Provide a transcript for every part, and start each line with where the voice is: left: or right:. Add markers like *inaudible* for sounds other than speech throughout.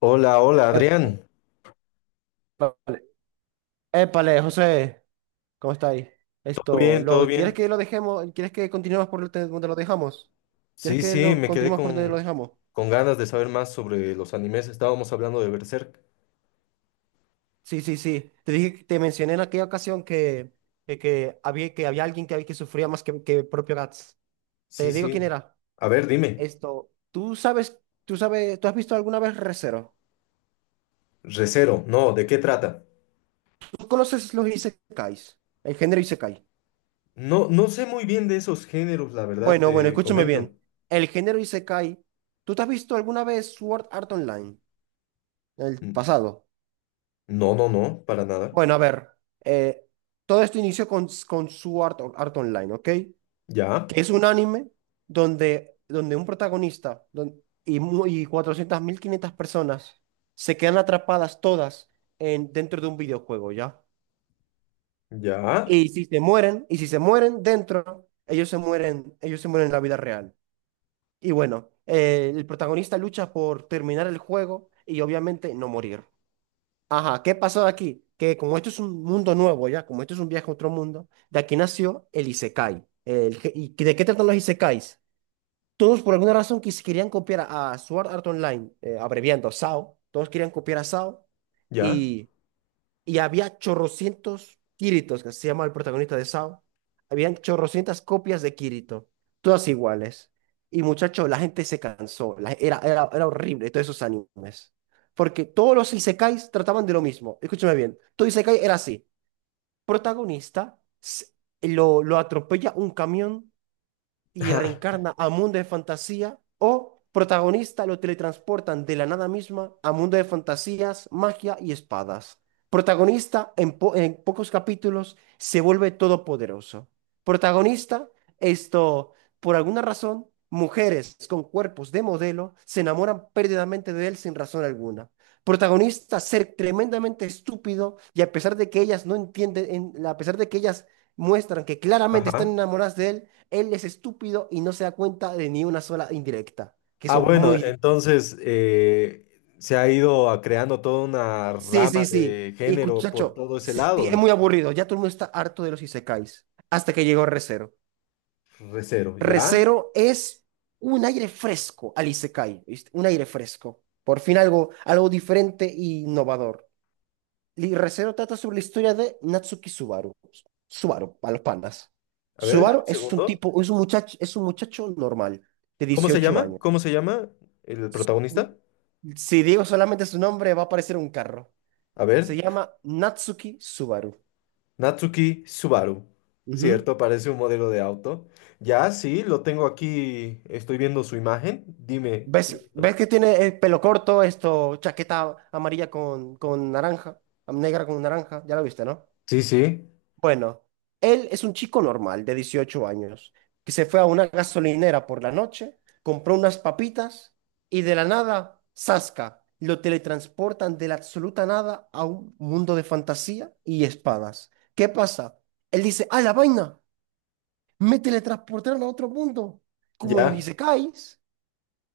left: Hola, hola,
right: Épale,
left: Adrián.
right: épale, José, ¿cómo está ahí?
left: ¿Todo
right: Esto,
left: bien? ¿Todo
right: lo, ¿quieres
left: bien?
right: que lo dejemos? ¿Quieres que continuemos por donde lo dejamos? ¿Quieres
left: Sí,
right: que
left: sí,
right: lo
left: me quedé
right: continuemos por donde lo dejamos?
left: con ganas de saber más sobre los animes. Estábamos hablando de Berserk.
right: Sí, sí, sí. Te dije, te mencioné en aquella ocasión que había alguien que sufría más que propio Gats. Te
left: Sí,
right: digo quién
left: sí.
right: era.
left: A ver, dime.
right: Esto, ¿tú has visto alguna vez Re:Zero?
left: Recero, no, ¿de qué trata?
right: ¿Tú conoces los isekais? El género isekai.
left: No, no sé muy bien de esos géneros, la verdad,
right: Bueno, bueno,
left: te
right: escúchame
left: comento.
right: bien. El género isekai, ¿tú te has visto alguna vez Sword Art Online? El
left: N-
right: pasado.
left: No, no, no, para nada.
right: Bueno, a ver. eh, todo esto inició con Sword Art Online, ¿ok?
left: Ya,
right: Que es un anime donde un protagonista y 400.000, 500 personas se quedan atrapadas todas dentro de un videojuego, ¿ya?
left: ya,
right: Y si se mueren dentro, ellos se mueren en la vida real. Y bueno, el protagonista lucha por terminar el juego y obviamente no morir. Ajá, ¿qué pasó aquí? Que como esto es un mundo nuevo ya, como esto es un viaje a otro mundo, de aquí nació el isekai. ¿Y de qué tratan los isekais? Todos por alguna razón querían copiar a Sword Art Online, abreviando SAO, todos querían copiar a SAO,
left: ya.
right: y había chorrocientos Kiritos, que se llama el protagonista de SAO. Habían chorrocientas copias de Kirito, todas iguales. Y muchacho, la gente se cansó, era horrible todos esos animes. Porque todos los isekais trataban de lo mismo. Escúchame bien, todo isekai era así. Protagonista, lo atropella un camión y
left: *laughs*
right: reencarna a mundo de fantasía, o protagonista lo teletransportan de la nada misma a mundo de fantasías, magia y espadas. Protagonista en pocos capítulos se vuelve todopoderoso. Protagonista, esto, por alguna razón, mujeres con cuerpos de modelo se enamoran perdidamente de él sin razón alguna. Protagonista, ser tremendamente estúpido y a pesar de que ellas no entienden, a pesar de que ellas muestran que claramente están
left: Ajá.
right: enamoradas de él, él es estúpido y no se da cuenta de ni una sola indirecta, que
left: Ah,
right: son
left: bueno,
right: muy.
left: entonces se ha creando toda una
right: Sí,
left: rama
right: sí, sí.
left: de
right: Y
left: género por
right: muchacho,
left: todo ese
right: sí, sí,
left: lado.
right: es muy aburrido. Ya todo el mundo está harto de los isekais. Hasta que llegó Recero.
left: Recero, ¿ya?
right: Recero es un aire fresco al isekai, ¿viste? Un aire fresco. Por fin algo, diferente e innovador. Y Recero trata sobre la historia de Natsuki Subaru. Subaru, a los panas.
left: A ver, dame
right: Subaru
left: un
right: es un
left: segundo.
right: tipo, es un muchacho normal, de
left: ¿Cómo se
right: 18
left: llama?
right: años.
left: ¿Cómo se llama el protagonista?
right: Si digo solamente su nombre, va a aparecer un carro.
left: A
right: Se
left: ver,
right: llama Natsuki Subaru.
left: Natsuki Subaru.
right: Ujú.
left: Cierto, parece un modelo de auto. Ya, sí, lo tengo aquí. Estoy viendo su imagen. Dime.
right: ¿Ves que tiene el pelo corto, esto, chaqueta amarilla con naranja, negra con naranja? Ya lo viste, ¿no?
left: Sí, sí,
right: Bueno, él es un chico normal de 18 años que se fue a una gasolinera por la noche, compró unas papitas y de la nada, ¡zasca! Lo teletransportan de la absoluta nada a un mundo de fantasía y espadas. ¿Qué pasa? Él dice, ¡ah, la vaina! Me teletransportaron a otro mundo, como en los
left: ya.
right: isekais.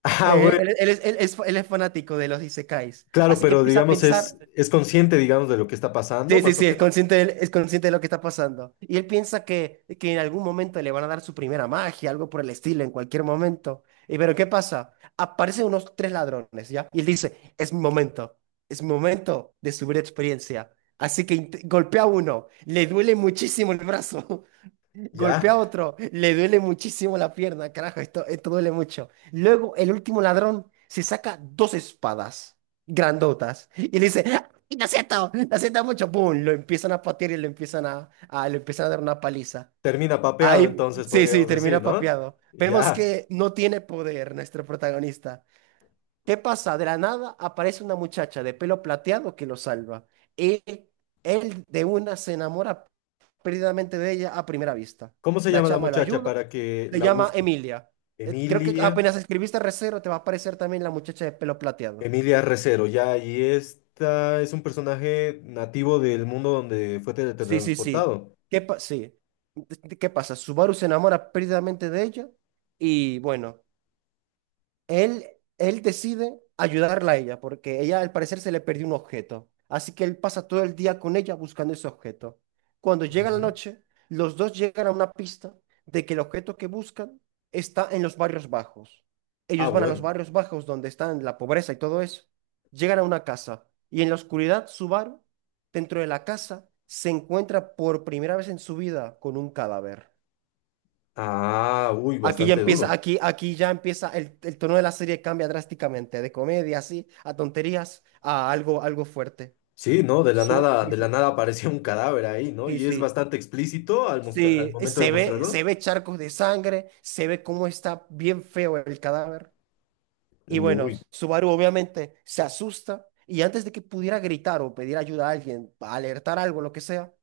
left: Ah,
right: Eh,
left: bueno,
right: él, él es, él es- él es fanático de los isekais,
left: claro,
right: así que
left: pero
right: empieza a
left: digamos
right: pensar,
left: es consciente, digamos, de lo que está pasando,
right: sí, sí,
left: más o
right: sí, es
left: menos.
right: consciente, es consciente de lo que está pasando. Y él piensa que en algún momento le van a dar su primera magia, algo por el estilo, en cualquier momento. Y pero ¿qué pasa? Aparecen unos tres ladrones, ¿ya? Y él dice, es mi momento, de subir experiencia. Así que golpea a uno, le duele muchísimo el brazo. Golpea
left: Ya,
right: a otro, le duele muchísimo la pierna, carajo, esto duele mucho. Luego el último ladrón se saca dos espadas grandotas y le dice, "Ah, lo siento mucho", ¡pum! Lo empiezan a patear y lo empiezan a- le empiezan a dar una paliza.
left: termina papeado,
right: Ahí,
left: entonces
right: sí, sí,
left: podríamos decir,
right: termina
left: ¿no?
right: papeado. Vemos
left: Ya.
right: que no tiene poder nuestro protagonista. ¿Qué pasa? De la nada aparece una muchacha de pelo plateado que lo salva. Y él de una se enamora perdidamente de ella a primera vista.
left: ¿Cómo se
right: La
left: llama la
right: chama lo
left: muchacha
right: ayuda,
left: para que
right: se
left: la
right: llama
left: busque?
right: Emilia. Creo que
left: Emilia.
right: apenas escribiste Recero te va a aparecer también la muchacha de pelo plateado.
left: Emilia Recero, ya, y esta es un personaje nativo del mundo donde fue
right: Sí, sí, sí.
left: teletransportado.
right: Sí. ¿Qué pasa? Subaru se enamora perdidamente de ella y bueno, Él, él decide ayudarla a ella porque ella al parecer se le perdió un objeto. Así que él pasa todo el día con ella buscando ese objeto. Cuando llega la
left: Ujú.
right: noche, los dos llegan a una pista de que el objeto que buscan está en los barrios bajos.
left: Ah,
right: Ellos van a los
left: bueno.
right: barrios bajos donde están la pobreza y todo eso. Llegan a una casa y en la oscuridad Subaru, dentro de la casa, se encuentra por primera vez en su vida con un cadáver.
left: Ah, uy,
right: Aquí ya
left: bastante
right: empieza,
left: duro.
right: aquí, aquí ya empieza, el tono de la serie cambia drásticamente, de comedia, así, a tonterías, a algo, fuerte.
left: Sí, ¿no?
right: Sí,
left: De la
right: sí,
left: nada apareció un cadáver ahí, ¿no?
right: sí,
left: Y es
right: sí.
left: bastante explícito al
right: Sí,
left: momento de
right: se ve,
left: mostrarlo.
right: charcos de sangre, se ve cómo está bien feo el cadáver. Y bueno,
left: Uy.
right: Subaru obviamente se asusta y antes de que pudiera gritar o pedir ayuda a alguien, alertar algo, lo que sea,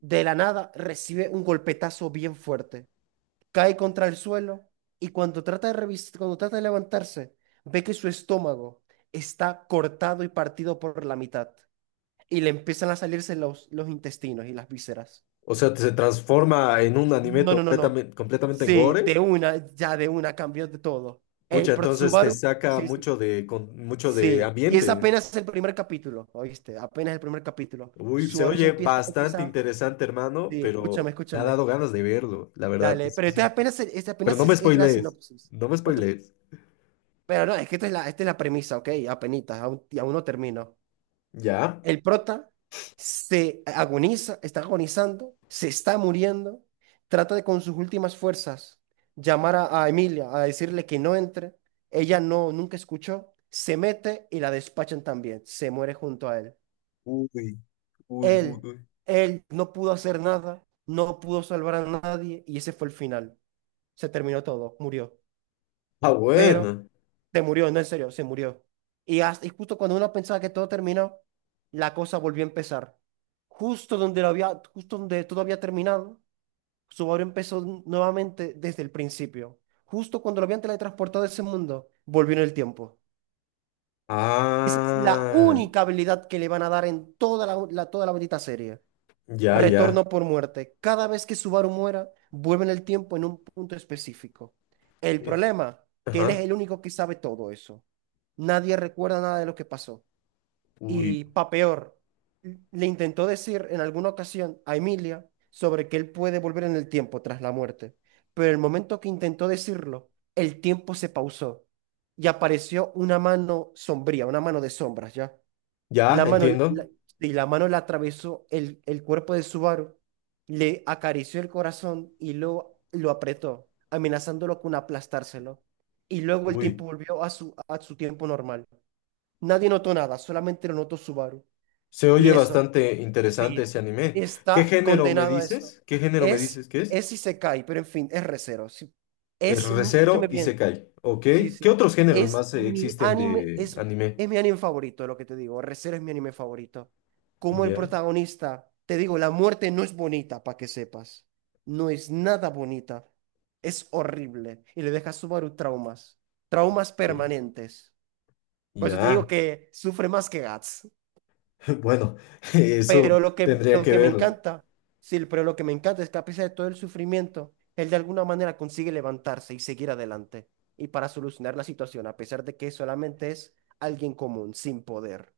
right: de la nada recibe un golpetazo bien fuerte, cae contra el suelo y cuando trata de levantarse, ve que su estómago está cortado y partido por la mitad y le empiezan a salirse los intestinos y las vísceras.
left: O sea, se transforma en un anime
right: No, no, no, no.
left: completamente, completamente en
right: Sí,
left: gore.
right: de una, ya de una cambió de todo.
left: Pucha, entonces te
right: Subaru,
left: saca
right: sí, sí.
left: mucho mucho de
right: Sí, y es
left: ambiente.
right: apenas el primer capítulo, ¿oíste? Apenas el primer capítulo.
left: Uy, se
right: Subaru se
left: oye
right: empieza,
left: bastante
right: empieza,
left: interesante, hermano,
right: sí, escúchame,
left: pero me ha
right: escúchame.
left: dado ganas de verlo, la verdad. Sí,
right: Dale, pero este
left: sí, sí.
right: apenas, este
left: Pero
right: apenas
left: no
right: es,
left: me
right: es la
left: spoilees,
right: sinopsis.
left: no me
right: No te-
left: spoilees.
right: Pero no, es que esta es la premisa, ¿ok? Apenitas, aún no termino.
left: ¿Ya?
right: El prota se agoniza, está agonizando, se está muriendo, trata de con sus últimas fuerzas llamar a Emilia, a decirle que no entre. Ella no, nunca escuchó, se mete y la despachan también, se muere junto a él.
left: Uy, uy, uy,
right: Él,
left: uy.
right: él no pudo hacer nada, no pudo salvar a nadie y ese fue el final. Se terminó todo, murió.
left: Ah,
right: Pero
left: bueno.
right: se murió, no en serio, se murió. Y justo cuando uno pensaba que todo terminó, la cosa volvió a empezar. Justo donde todo había terminado, Subaru empezó nuevamente desde el principio. Justo cuando lo habían teletransportado a ese mundo, volvió en el tiempo. Esa es la
left: Ah,
right: única habilidad que le van a dar en toda la bonita serie.
left: ya, ya.
right: Retorno por muerte. Cada vez que Subaru muera, vuelve en el tiempo en un punto específico. El
left: Eh,
right: problema, que él es
left: ajá.
right: el único que sabe todo eso. Nadie recuerda nada de lo que pasó.
left: Uy,
right: Y pa' peor, le intentó decir en alguna ocasión a Emilia sobre que él puede volver en el tiempo tras la muerte. Pero el momento que intentó decirlo, el tiempo se pausó y apareció una mano sombría, una mano de sombras ya.
left: ya,
right: La mano, la- la-
left: entiendo.
right: y la mano le atravesó el cuerpo de Subaru, le acarició el corazón y lo apretó, amenazándolo con aplastárselo. Y luego el tiempo
left: Uy,
right: volvió a su tiempo normal. Nadie notó nada, solamente lo notó Subaru.
left: se
right: Y
left: oye
right: eso,
left: bastante interesante
right: sí,
left: ese anime. ¿Qué
right: está
left: género me
right: condenado a eso.
left: dices? ¿Qué género me
right: Es,
left: dices que es?
right: es si se cae, pero en fin, es Recero. Sí.
left: Es
right: Es, mi-
left: Recero
right: escúchame
left: y
right: bien.
left: Sekai, ¿ok?
right: Sí,
left: ¿Qué
right: sí.
left: otros géneros
right: Es
left: más
right: mi
left: existen
right: anime,
left: de
right: es,
left: anime?
right: es mi anime favorito, lo que te digo. Re:Zero es mi anime favorito. Como el
left: Ya.
right: protagonista, te digo, la muerte no es bonita, para que sepas. No es nada bonita. Es horrible. Y le deja a Subaru traumas. Traumas
left: Ok.
right: permanentes. Por eso te digo
left: Ya,
right: que sufre más que Guts.
left: *laughs* bueno, *laughs* eso
right: Pero lo que,
left: tendría
right: lo
left: que
right: que me
left: ver.
right: encanta, sí, pero lo que me encanta es que a pesar de todo el sufrimiento, él de alguna manera consigue levantarse y seguir adelante. Y para solucionar la situación, a pesar de que solamente es alguien común, sin poder.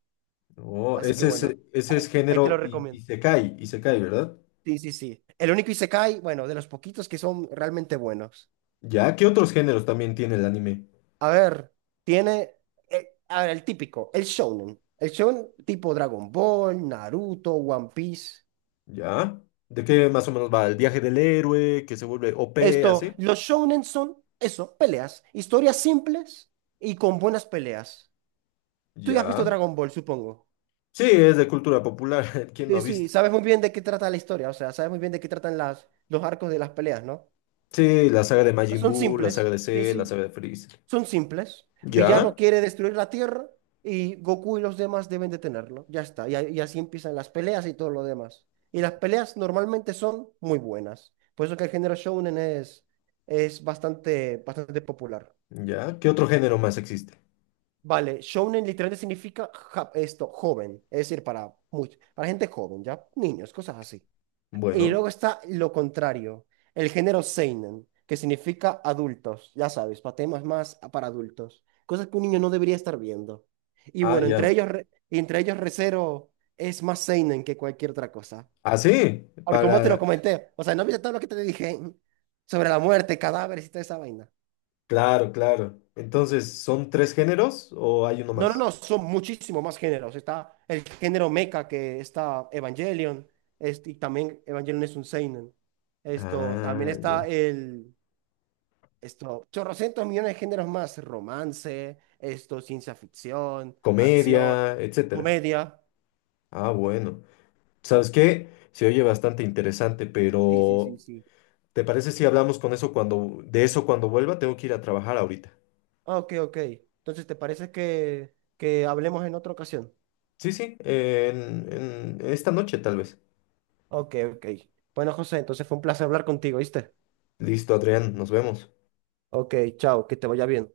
left: Oh,
right: Así que bueno,
left: ese es
right: ahí te
left: género
right: lo
left: y
right: recomiendo.
left: se cae, y se cae, ¿verdad?
right: Sí, sí, sí. El único isekai, bueno, de los poquitos que son realmente buenos.
left: Ya, ¿qué otros géneros también tiene el anime?
right: A ver, tiene, a ver, el típico, el shonen. El shonen tipo Dragon Ball, Naruto, One Piece.
left: Ya, ¿de qué más o menos va? El viaje del héroe, que se vuelve OP,
right: Esto,
left: así.
right: los shounen son eso, peleas, historias simples y con buenas peleas. Tú ya has visto
left: Ya,
right: Dragon Ball, supongo.
left: sí, es de cultura popular, *laughs* ¿quién no
right: Sí,
left: ha
right: sí,
left: visto?
right: sabes muy bien de qué trata la historia, o sea, sabes muy bien de qué tratan las, los arcos de las peleas, ¿no?
left: Sí, la saga de Majin
right: Son
left: Buu, la saga
right: simples,
left: de
right: sí,
left: Cell, la
right: sí,
left: saga de Freezer.
right: son simples. Villano
left: Ya,
right: quiere destruir la Tierra y Goku y los demás deben detenerlo, ya está, y, así empiezan las peleas y todo lo demás. Y las peleas normalmente son muy buenas, por eso que el género shounen es bastante, bastante popular.
left: ya, ¿qué otro género más existe?
right: Vale, shounen literalmente significa esto, joven, es decir, para, para gente joven, ya, niños, cosas así. Y
left: Bueno,
right: luego está lo contrario, el género seinen, que significa adultos, ya sabes, para temas más para adultos, cosas que un niño no debería estar viendo. Y
left: ah,
right: bueno, entre
left: ya.
right: ellos, Re- entre ellos Re:Zero es más seinen que cualquier otra cosa.
left: Ah, sí,
right: Por como te lo
left: para
right: comenté, o sea, no viste todo lo que te dije sobre la muerte, cadáveres y toda esa vaina.
left: claro, claro. Entonces, ¿son tres géneros o hay uno
right: No, no,
left: más?
right: no, son muchísimos más géneros. Está el género mecha que está Evangelion, este, y también Evangelion es un seinen. Esto, también
left: Ah,
right: está
left: ya.
right: el, esto, chorrocientos millones de géneros más, romance, esto, ciencia ficción, acción,
left: Comedia, etcétera.
right: comedia.
left: Ah, bueno. ¿Sabes qué? Se oye bastante interesante,
right: Sí, sí, sí,
left: pero
right: sí.
left: ¿te parece si hablamos con eso cuando, de eso cuando vuelva? Tengo que ir a trabajar ahorita.
right: Ok, ok. Entonces, ¿te parece que, hablemos en otra ocasión?
left: Sí, sí, en esta noche tal vez.
right: Ok, ok. Bueno, José, entonces fue un placer hablar contigo, ¿viste?
left: Listo, Adrián, nos vemos.
right: Ok, chao, que te vaya bien.